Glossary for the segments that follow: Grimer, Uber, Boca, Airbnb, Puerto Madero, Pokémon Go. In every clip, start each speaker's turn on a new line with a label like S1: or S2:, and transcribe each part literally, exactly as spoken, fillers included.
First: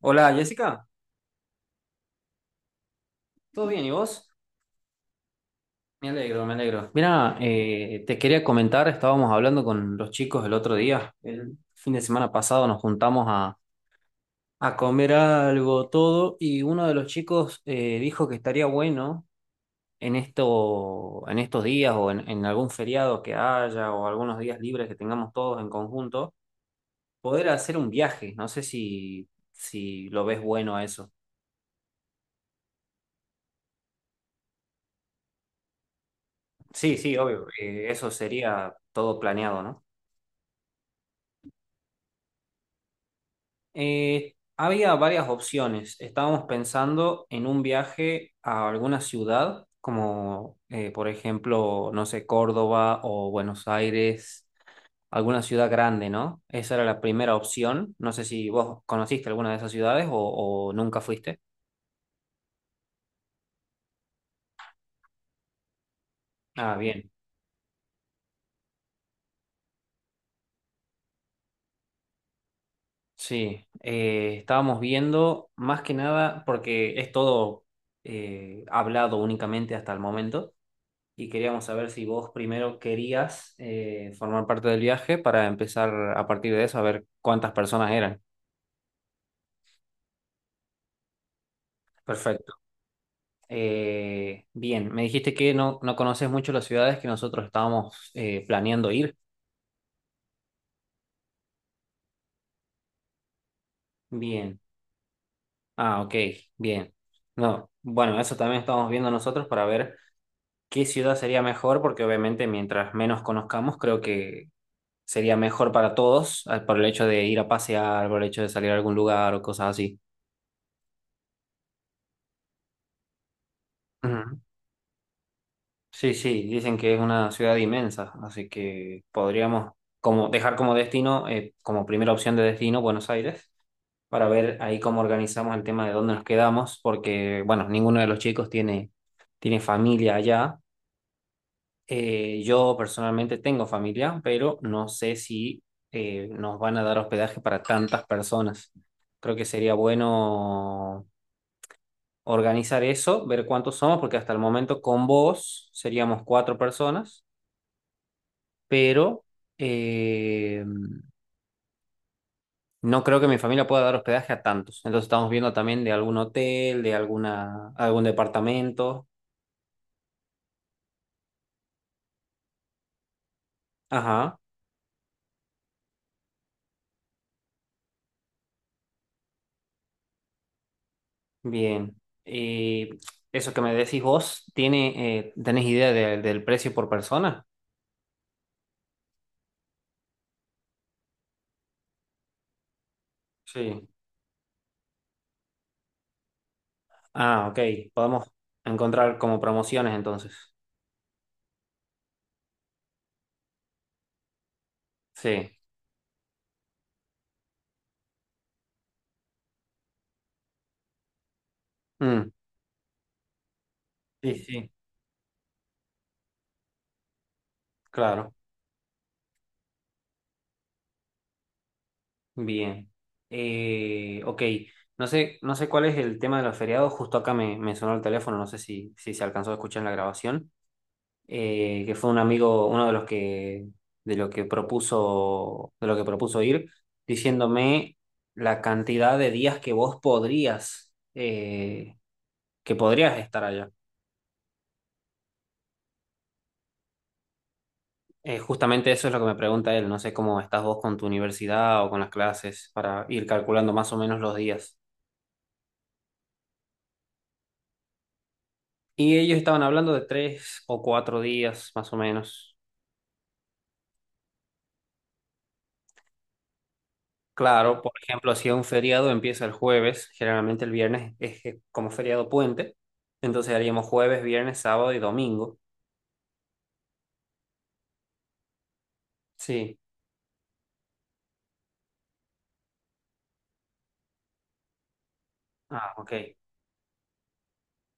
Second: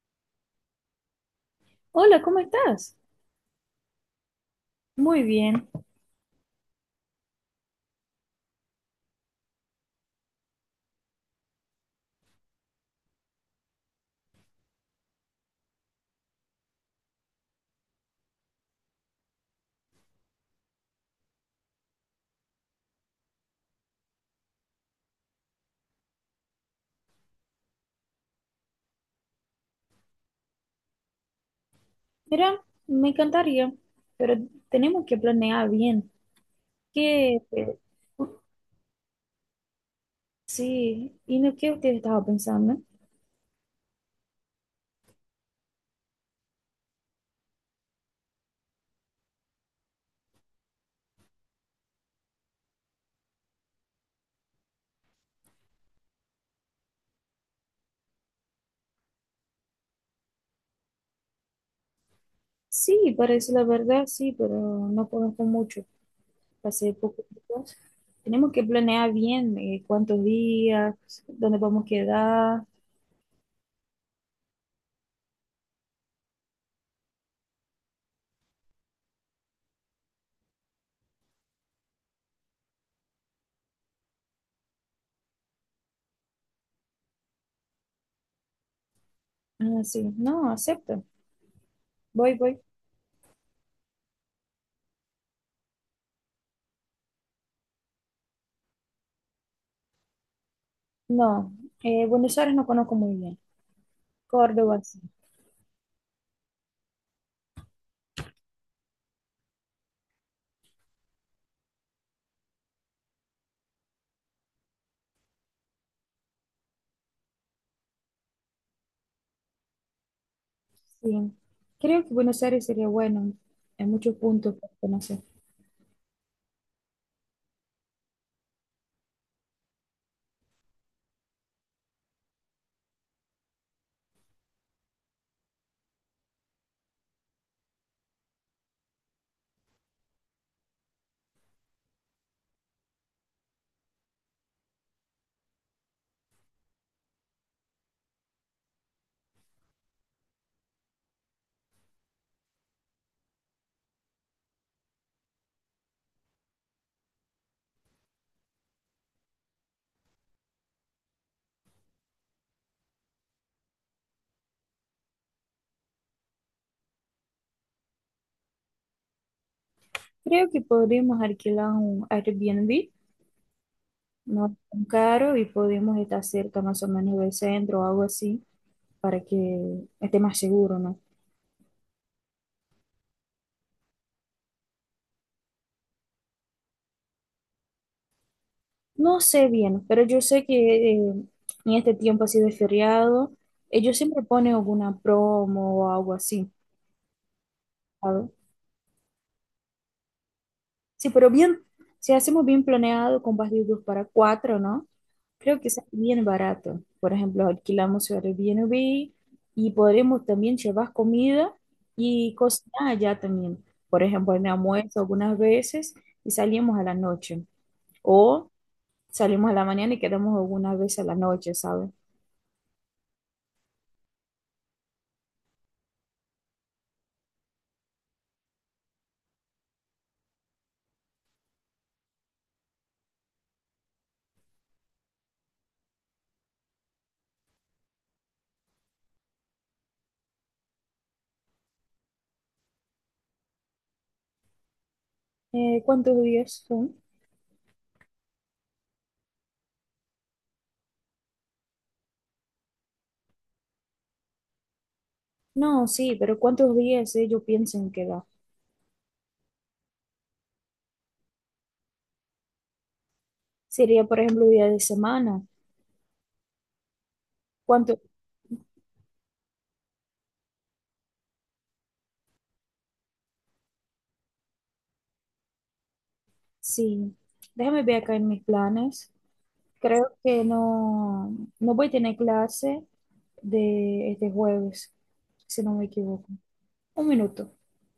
S1: Hola Jessica,
S2: Hola, ¿cómo estás?
S1: ¿todo bien? ¿Y vos?
S2: Muy bien.
S1: Me alegro, me alegro. Mira, eh, te quería comentar, estábamos hablando con los chicos el otro día, el fin de semana pasado nos juntamos a, a comer algo, todo, y uno de los chicos eh, dijo que estaría bueno en esto, en estos días o en, en algún feriado que haya o algunos días libres que tengamos todos en conjunto, poder hacer un viaje. No sé si, si lo ves bueno a eso.
S2: Mira, me encantaría, pero tenemos que planear bien.
S1: Sí, sí,
S2: ¿Qué?
S1: obvio,
S2: eh,
S1: eh, eso sería todo planeado, ¿no?
S2: Sí, ¿y no qué usted estaba pensando?
S1: Eh, había varias opciones. Estábamos pensando en un viaje a alguna ciudad, como eh, por ejemplo, no sé, Córdoba o Buenos Aires, alguna ciudad grande, ¿no? Esa era la primera opción. No sé si vos conociste alguna de esas ciudades o, o nunca fuiste.
S2: Sí, parece la verdad, sí, pero no conozco mucho.
S1: Ah,
S2: Hace
S1: bien.
S2: poco tiempo. Tenemos que planear bien, eh, cuántos días, dónde vamos a quedar.
S1: Sí. Eh, estábamos viendo más que nada, porque es todo eh, hablado únicamente hasta el momento, y queríamos saber si vos primero querías eh, formar parte del viaje para empezar a partir de eso a ver cuántas personas eran.
S2: Ah, sí, no, acepto. Voy,
S1: Perfecto.
S2: voy.
S1: Eh, bien, me dijiste que no, no conoces mucho las ciudades que nosotros estábamos eh, planeando ir.
S2: No, eh, Buenos Aires no conozco muy bien.
S1: Bien.
S2: Córdoba, sí.
S1: Ah, ok, bien. No, bueno, eso también estamos viendo nosotros para ver qué ciudad sería mejor, porque obviamente mientras menos conozcamos, creo que sería mejor para todos, eh, por el hecho de ir a pasear, por el hecho de salir a algún lugar o cosas así.
S2: Sí, creo que Buenos Aires sería bueno en muchos
S1: Ujú.
S2: puntos para conocer.
S1: Sí, sí, dicen que es una ciudad inmensa, así que podríamos como dejar como destino, eh, como primera opción de destino, Buenos Aires, para ver ahí cómo organizamos el tema de dónde nos quedamos, porque, bueno, ninguno de los chicos tiene, tiene familia allá. Eh, yo personalmente tengo familia, pero no sé si eh, nos van a dar hospedaje para tantas personas. Creo que sería bueno organizar eso, ver cuántos somos, porque hasta el momento con vos seríamos cuatro personas, pero eh, no creo que mi familia pueda dar hospedaje a tantos. Entonces estamos viendo también de algún hotel, de alguna, algún departamento.
S2: Creo que podríamos alquilar un Airbnb,
S1: Ajá,
S2: no es tan caro, y podemos estar cerca más o menos del centro o algo así para que esté más seguro, ¿no?
S1: bien. Y eso que me decís vos, ¿tiene, eh, ¿tenés idea de- del precio por persona?
S2: No sé bien, pero yo sé que eh, en este tiempo así de feriado,
S1: Sí.
S2: ellos siempre ponen alguna promo o algo así,
S1: Ah, ok. Podemos
S2: ¿sabes?
S1: encontrar como promociones entonces.
S2: Sí, pero bien, si hacemos bien planeado con partidos para cuatro, ¿no?
S1: Sí.
S2: Creo que es bien barato. Por ejemplo, alquilamos Airbnb y podremos también llevar comida
S1: Mm,
S2: y cocinar allá también. Por
S1: sí,
S2: ejemplo, en
S1: sí,
S2: almuerzo algunas veces y salimos a la noche.
S1: claro.
S2: O salimos a la mañana y quedamos algunas veces a la noche, ¿sabes?
S1: Bien. Eh, ok, no sé, no sé cuál es el tema de los feriados, justo acá me, me sonó el teléfono, no sé si, si se alcanzó a escuchar en la grabación, eh, que fue un amigo, uno de los que, de lo que propuso, de lo que propuso ir, diciéndome la cantidad de días que vos podrías, eh, que podrías estar allá.
S2: Eh, ¿cuántos días son?
S1: Eh, justamente eso es lo que me pregunta él, no sé cómo estás vos con tu universidad o con las clases para ir calculando más o menos los días.
S2: No, sí, pero ¿cuántos días ellos piensan que da?
S1: Y ellos estaban hablando de tres o cuatro días, más o menos.
S2: Sería, por ejemplo, día de semana.
S1: Claro, por
S2: ¿Cuántos
S1: ejemplo, si es un feriado empieza el jueves, generalmente el viernes es eh, como feriado puente, entonces haríamos jueves, viernes, sábado y domingo.
S2: Sí, déjame ver acá en mis planes.
S1: Sí.
S2: Creo que no, no voy a tener clase de este jueves, si no me
S1: Ah, ok.
S2: equivoco. Un minuto.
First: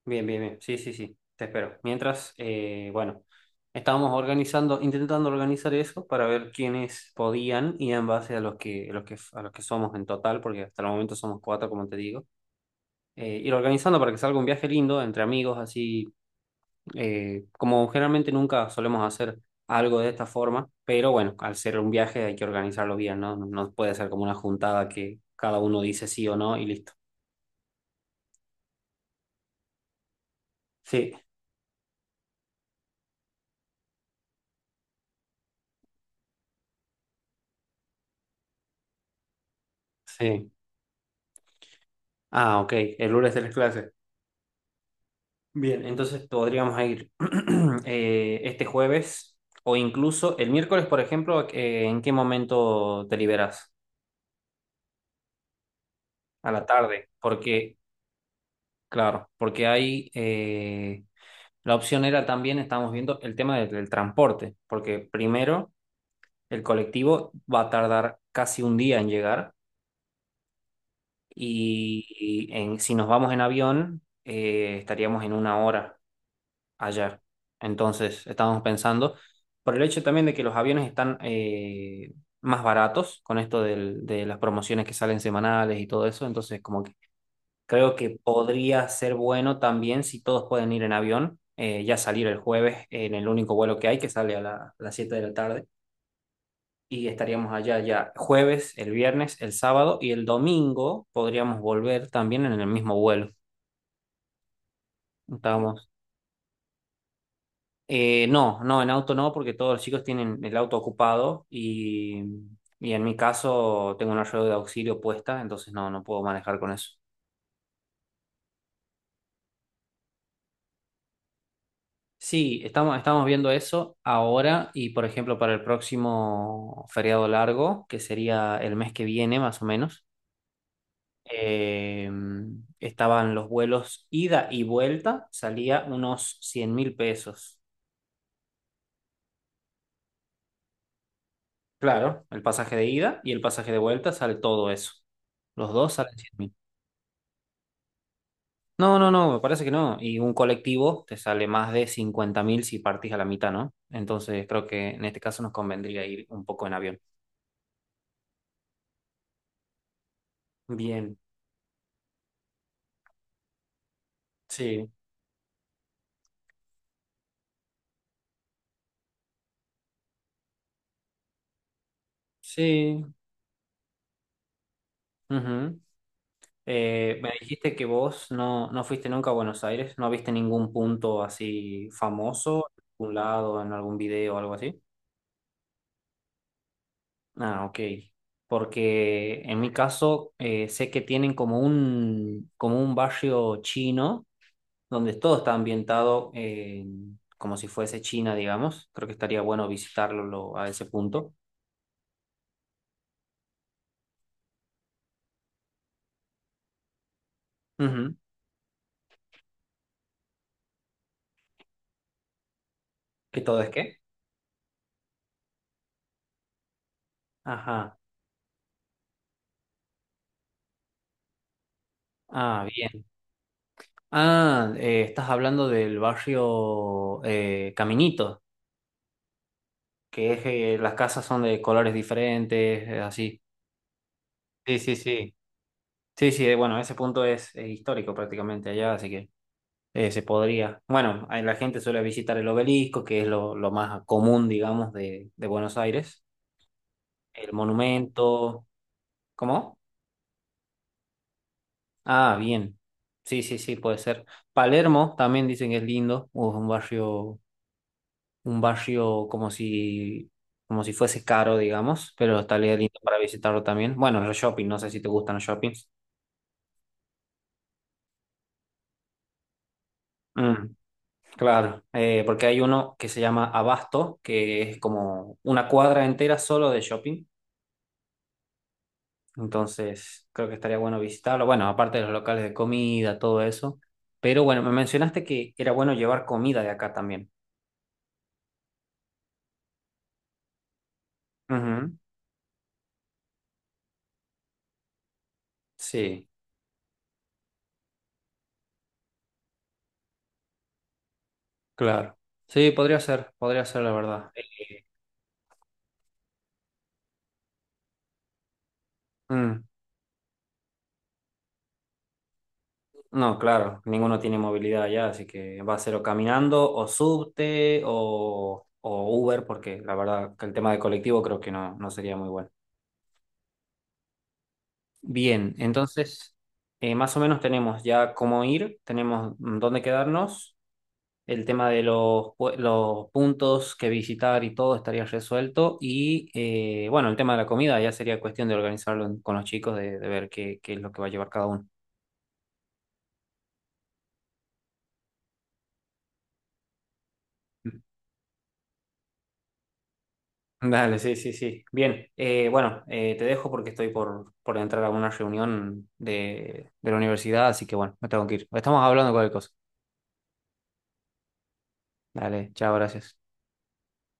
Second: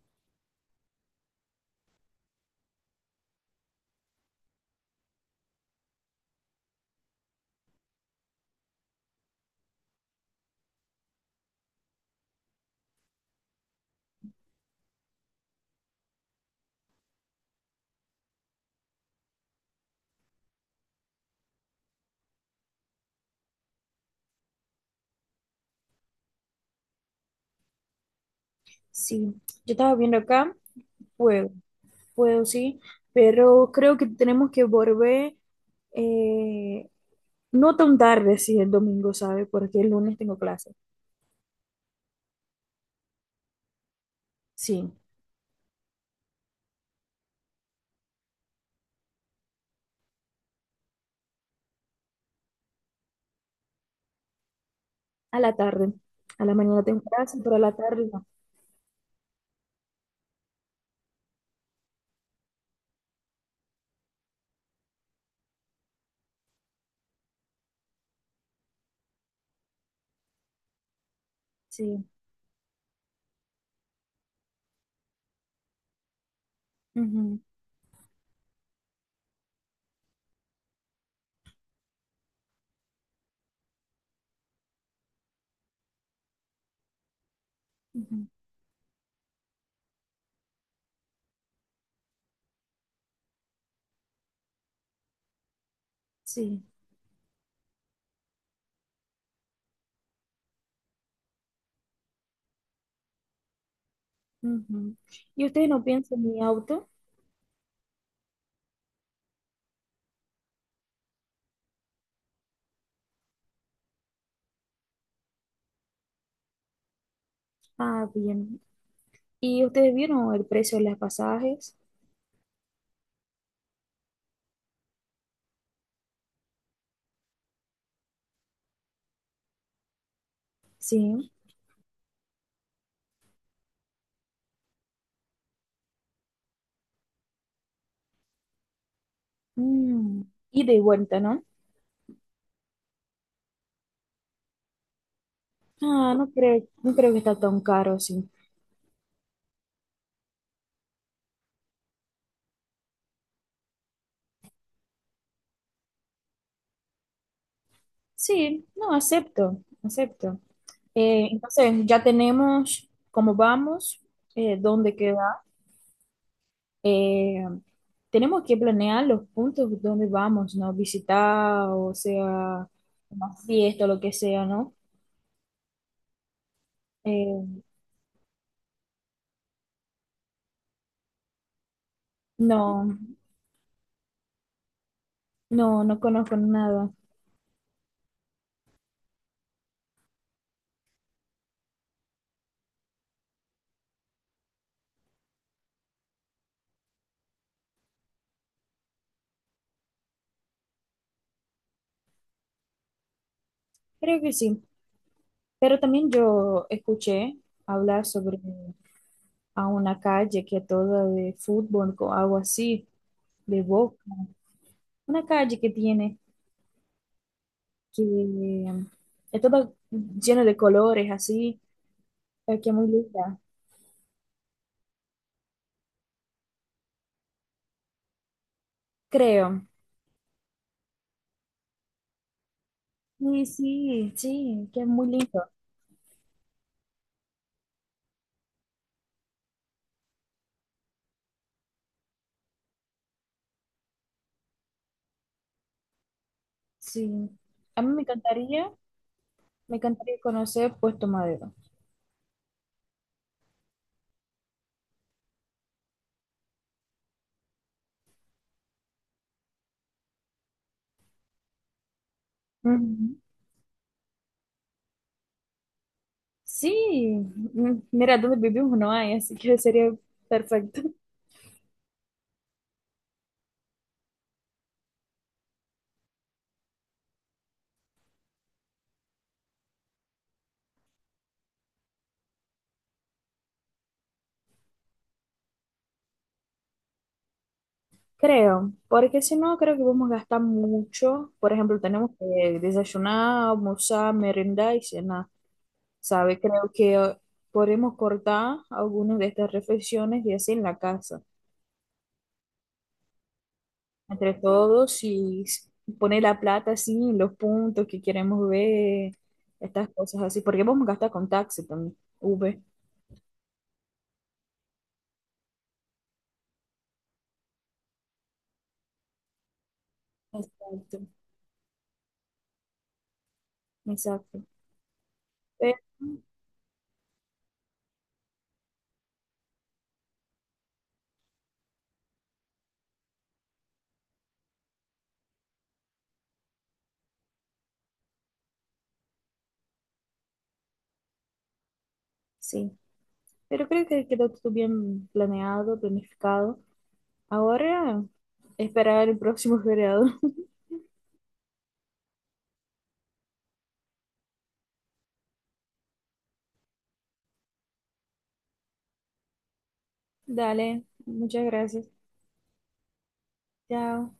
S1: Bien, bien, bien. Sí, sí, sí. Te espero. Mientras, eh, bueno, estábamos organizando, intentando organizar eso para ver quiénes podían y en base a los que, los que, a los que somos en total, porque hasta el momento somos cuatro, como te digo, eh, ir organizando para que salga un viaje lindo entre amigos, así, eh, como generalmente nunca solemos hacer algo de esta forma, pero bueno, al ser un viaje hay que organizarlo bien, ¿no? No no puede ser como una juntada que cada uno dice sí o no y listo.
S2: Sí, yo estaba viendo acá,
S1: Sí,
S2: puedo, puedo, sí, pero creo que tenemos que volver, eh, no tan tarde, si el domingo, ¿sabe? Porque el lunes tengo
S1: sí.
S2: clase.
S1: Ah, ok, el lunes tenés clases.
S2: Sí,
S1: Bien, entonces podríamos ir eh, este jueves o incluso el miércoles, por ejemplo, eh, ¿en qué momento te liberas?
S2: a la tarde. A
S1: A
S2: la
S1: la
S2: mañana
S1: tarde,
S2: tengo clase, pero a la
S1: porque,
S2: tarde no.
S1: claro, porque hay... eh, la opción era también, estábamos viendo, el tema del, del transporte, porque primero el colectivo va a tardar casi un día en llegar,
S2: Sí,
S1: y y en- si nos vamos en avión eh, estaríamos en una hora allá.
S2: ujú,
S1: Entonces estábamos pensando, por el hecho también de que los aviones están eh, más baratos con esto del- de las promociones que salen semanales y todo eso. Entonces como creo que
S2: ujú,
S1: podría ser bueno también si todos pueden ir en avión, eh, ya salir el jueves en el único vuelo que hay, que sale a, la- a las siete de la tarde,
S2: sí.
S1: y estaríamos allá ya jueves, el viernes, el sábado y el domingo podríamos volver también en el mismo vuelo.
S2: Ujú. Y ustedes
S1: Estábamos,
S2: no piensan en mi auto.
S1: eh, no, no, en auto no, porque todos los chicos tienen el auto ocupado, y, y en mi caso tengo una rueda de auxilio puesta, entonces no, no puedo manejar con eso.
S2: Ah, bien. ¿Y ustedes vieron el precio de los pasajes?
S1: Sí, estamos, estamos viendo eso ahora y, por ejemplo, para el próximo feriado largo, que sería el mes que viene más o menos,
S2: Sí.
S1: eh, estaban los vuelos ida y vuelta, salía unos cien mil pesos.
S2: Mm. Ida y de vuelta, ¿no?
S1: Claro, el pasaje de ida y el pasaje de vuelta sale todo eso. Los dos
S2: Ah,
S1: salen
S2: no
S1: cien mil.
S2: creo, no creo que está tan caro, sí.
S1: No, no, no, me parece que no. Y un colectivo te sale más de cincuenta mil si partís a la mitad, ¿no? Entonces creo que en este caso nos convendría ir un poco en avión.
S2: Sí, no, acepto, acepto.
S1: Bien.
S2: Eh, entonces, ya tenemos cómo vamos, eh,
S1: Sí,
S2: dónde queda. Eh, tenemos que planear los puntos donde vamos, ¿no? Visitar, o sea,
S1: sí.
S2: una fiesta, lo que sea, ¿no?
S1: Ujú. Eh, me
S2: Eh,
S1: dijiste que vos no, no fuiste nunca a Buenos Aires, no viste ningún punto así famoso, en
S2: no.
S1: algún lado, en algún video o algo así.
S2: No, no conozco nada.
S1: Ah, ok. Porque en mi caso eh, sé que tienen como un, como un, barrio chino donde todo está ambientado, eh, como si fuese China, digamos. Creo que estaría bueno visitarlo lo- a ese punto.
S2: Creo que sí. Pero también yo escuché hablar
S1: Ujú.
S2: sobre a una calle que es toda de fútbol o algo así,
S1: ¿Que todo
S2: de
S1: es qué?
S2: Boca. Una calle que tiene,
S1: Ajá.
S2: que eh, es toda llena de colores así, eh,
S1: Ah,
S2: que es muy
S1: bien.
S2: linda,
S1: Ah, eh, estás hablando del barrio, eh, Caminito,
S2: creo.
S1: que es eh, las casas son de colores diferentes, eh, así.
S2: Sí, sí, sí,
S1: Sí,
S2: que es
S1: sí,
S2: muy
S1: sí.
S2: lindo.
S1: Sí, sí, eh, bueno, ese punto es, es histórico prácticamente allá, así que eh, se podría. Bueno, ahí la gente suele visitar el obelisco, que es lo, lo más común, digamos, de, de Buenos Aires.
S2: Sí.
S1: El
S2: A mí me
S1: monumento.
S2: encantaría, me
S1: ¿Cómo?
S2: encantaría conocer Puerto Madero.
S1: Ah, bien. Sí, sí, sí, puede ser. Palermo también dicen que es lindo, o es un barrio un barrio como si, como si fuese caro, digamos, pero estaría lindo
S2: Ujú.
S1: para visitarlo también. Bueno, los shopping, no sé si te gustan los shoppings.
S2: Sí, mm, mira, donde vivimos no hay, así que sería
S1: Mm,
S2: perfecto.
S1: claro, eh, porque hay uno que se llama Abasto, que es como una cuadra entera solo de shopping. Entonces, creo que estaría bueno visitarlo. Bueno, aparte de los locales de comida, todo eso. Pero bueno, me mencionaste que era bueno llevar comida de acá también.
S2: Creo, porque si no, creo que vamos a gastar mucho. Por ejemplo,
S1: Ujú,
S2: tenemos que desayunar, almorzar, merendar y cenar,
S1: sí,
S2: ¿sabe? Creo que eh, podemos cortar algunas de estas reflexiones y así en la casa,
S1: claro. Sí, podría ser, podría ser la verdad.
S2: entre
S1: Eh,
S2: todos y s- poner la plata así, los puntos que queremos ver,
S1: mm.
S2: estas cosas así, porque vamos a gastar con taxi también, Uber.
S1: No, claro, ninguno tiene movilidad allá, así que va a ser o caminando, o subte, o, o Uber, porque la verdad que el tema de
S2: Exacto,
S1: colectivo creo que no, no sería muy bueno.
S2: exacto.
S1: Bien,
S2: Pero,
S1: entonces, eh, más o menos tenemos ya cómo ir, tenemos dónde quedarnos, el tema de los, pue- los puntos que visitar y todo estaría resuelto, y eh, bueno, el tema de la comida ya sería cuestión de organizarlo, en- con los chicos, de, de ver qué, qué es lo que va a llevar cada uno.
S2: sí. Pero creo que quedó todo bien planeado, planificado. Ahora, esperar el próximo feriado.
S1: Dale, sí, sí, sí. Bien, eh, bueno, eh, te dejo porque estoy por, por entrar a una reunión de, de la universidad, así que bueno, me tengo que ir. Estamos hablando cualquier cosa.
S2: Dale, muchas gracias.
S1: Dale, chao, gracias.
S2: Chao.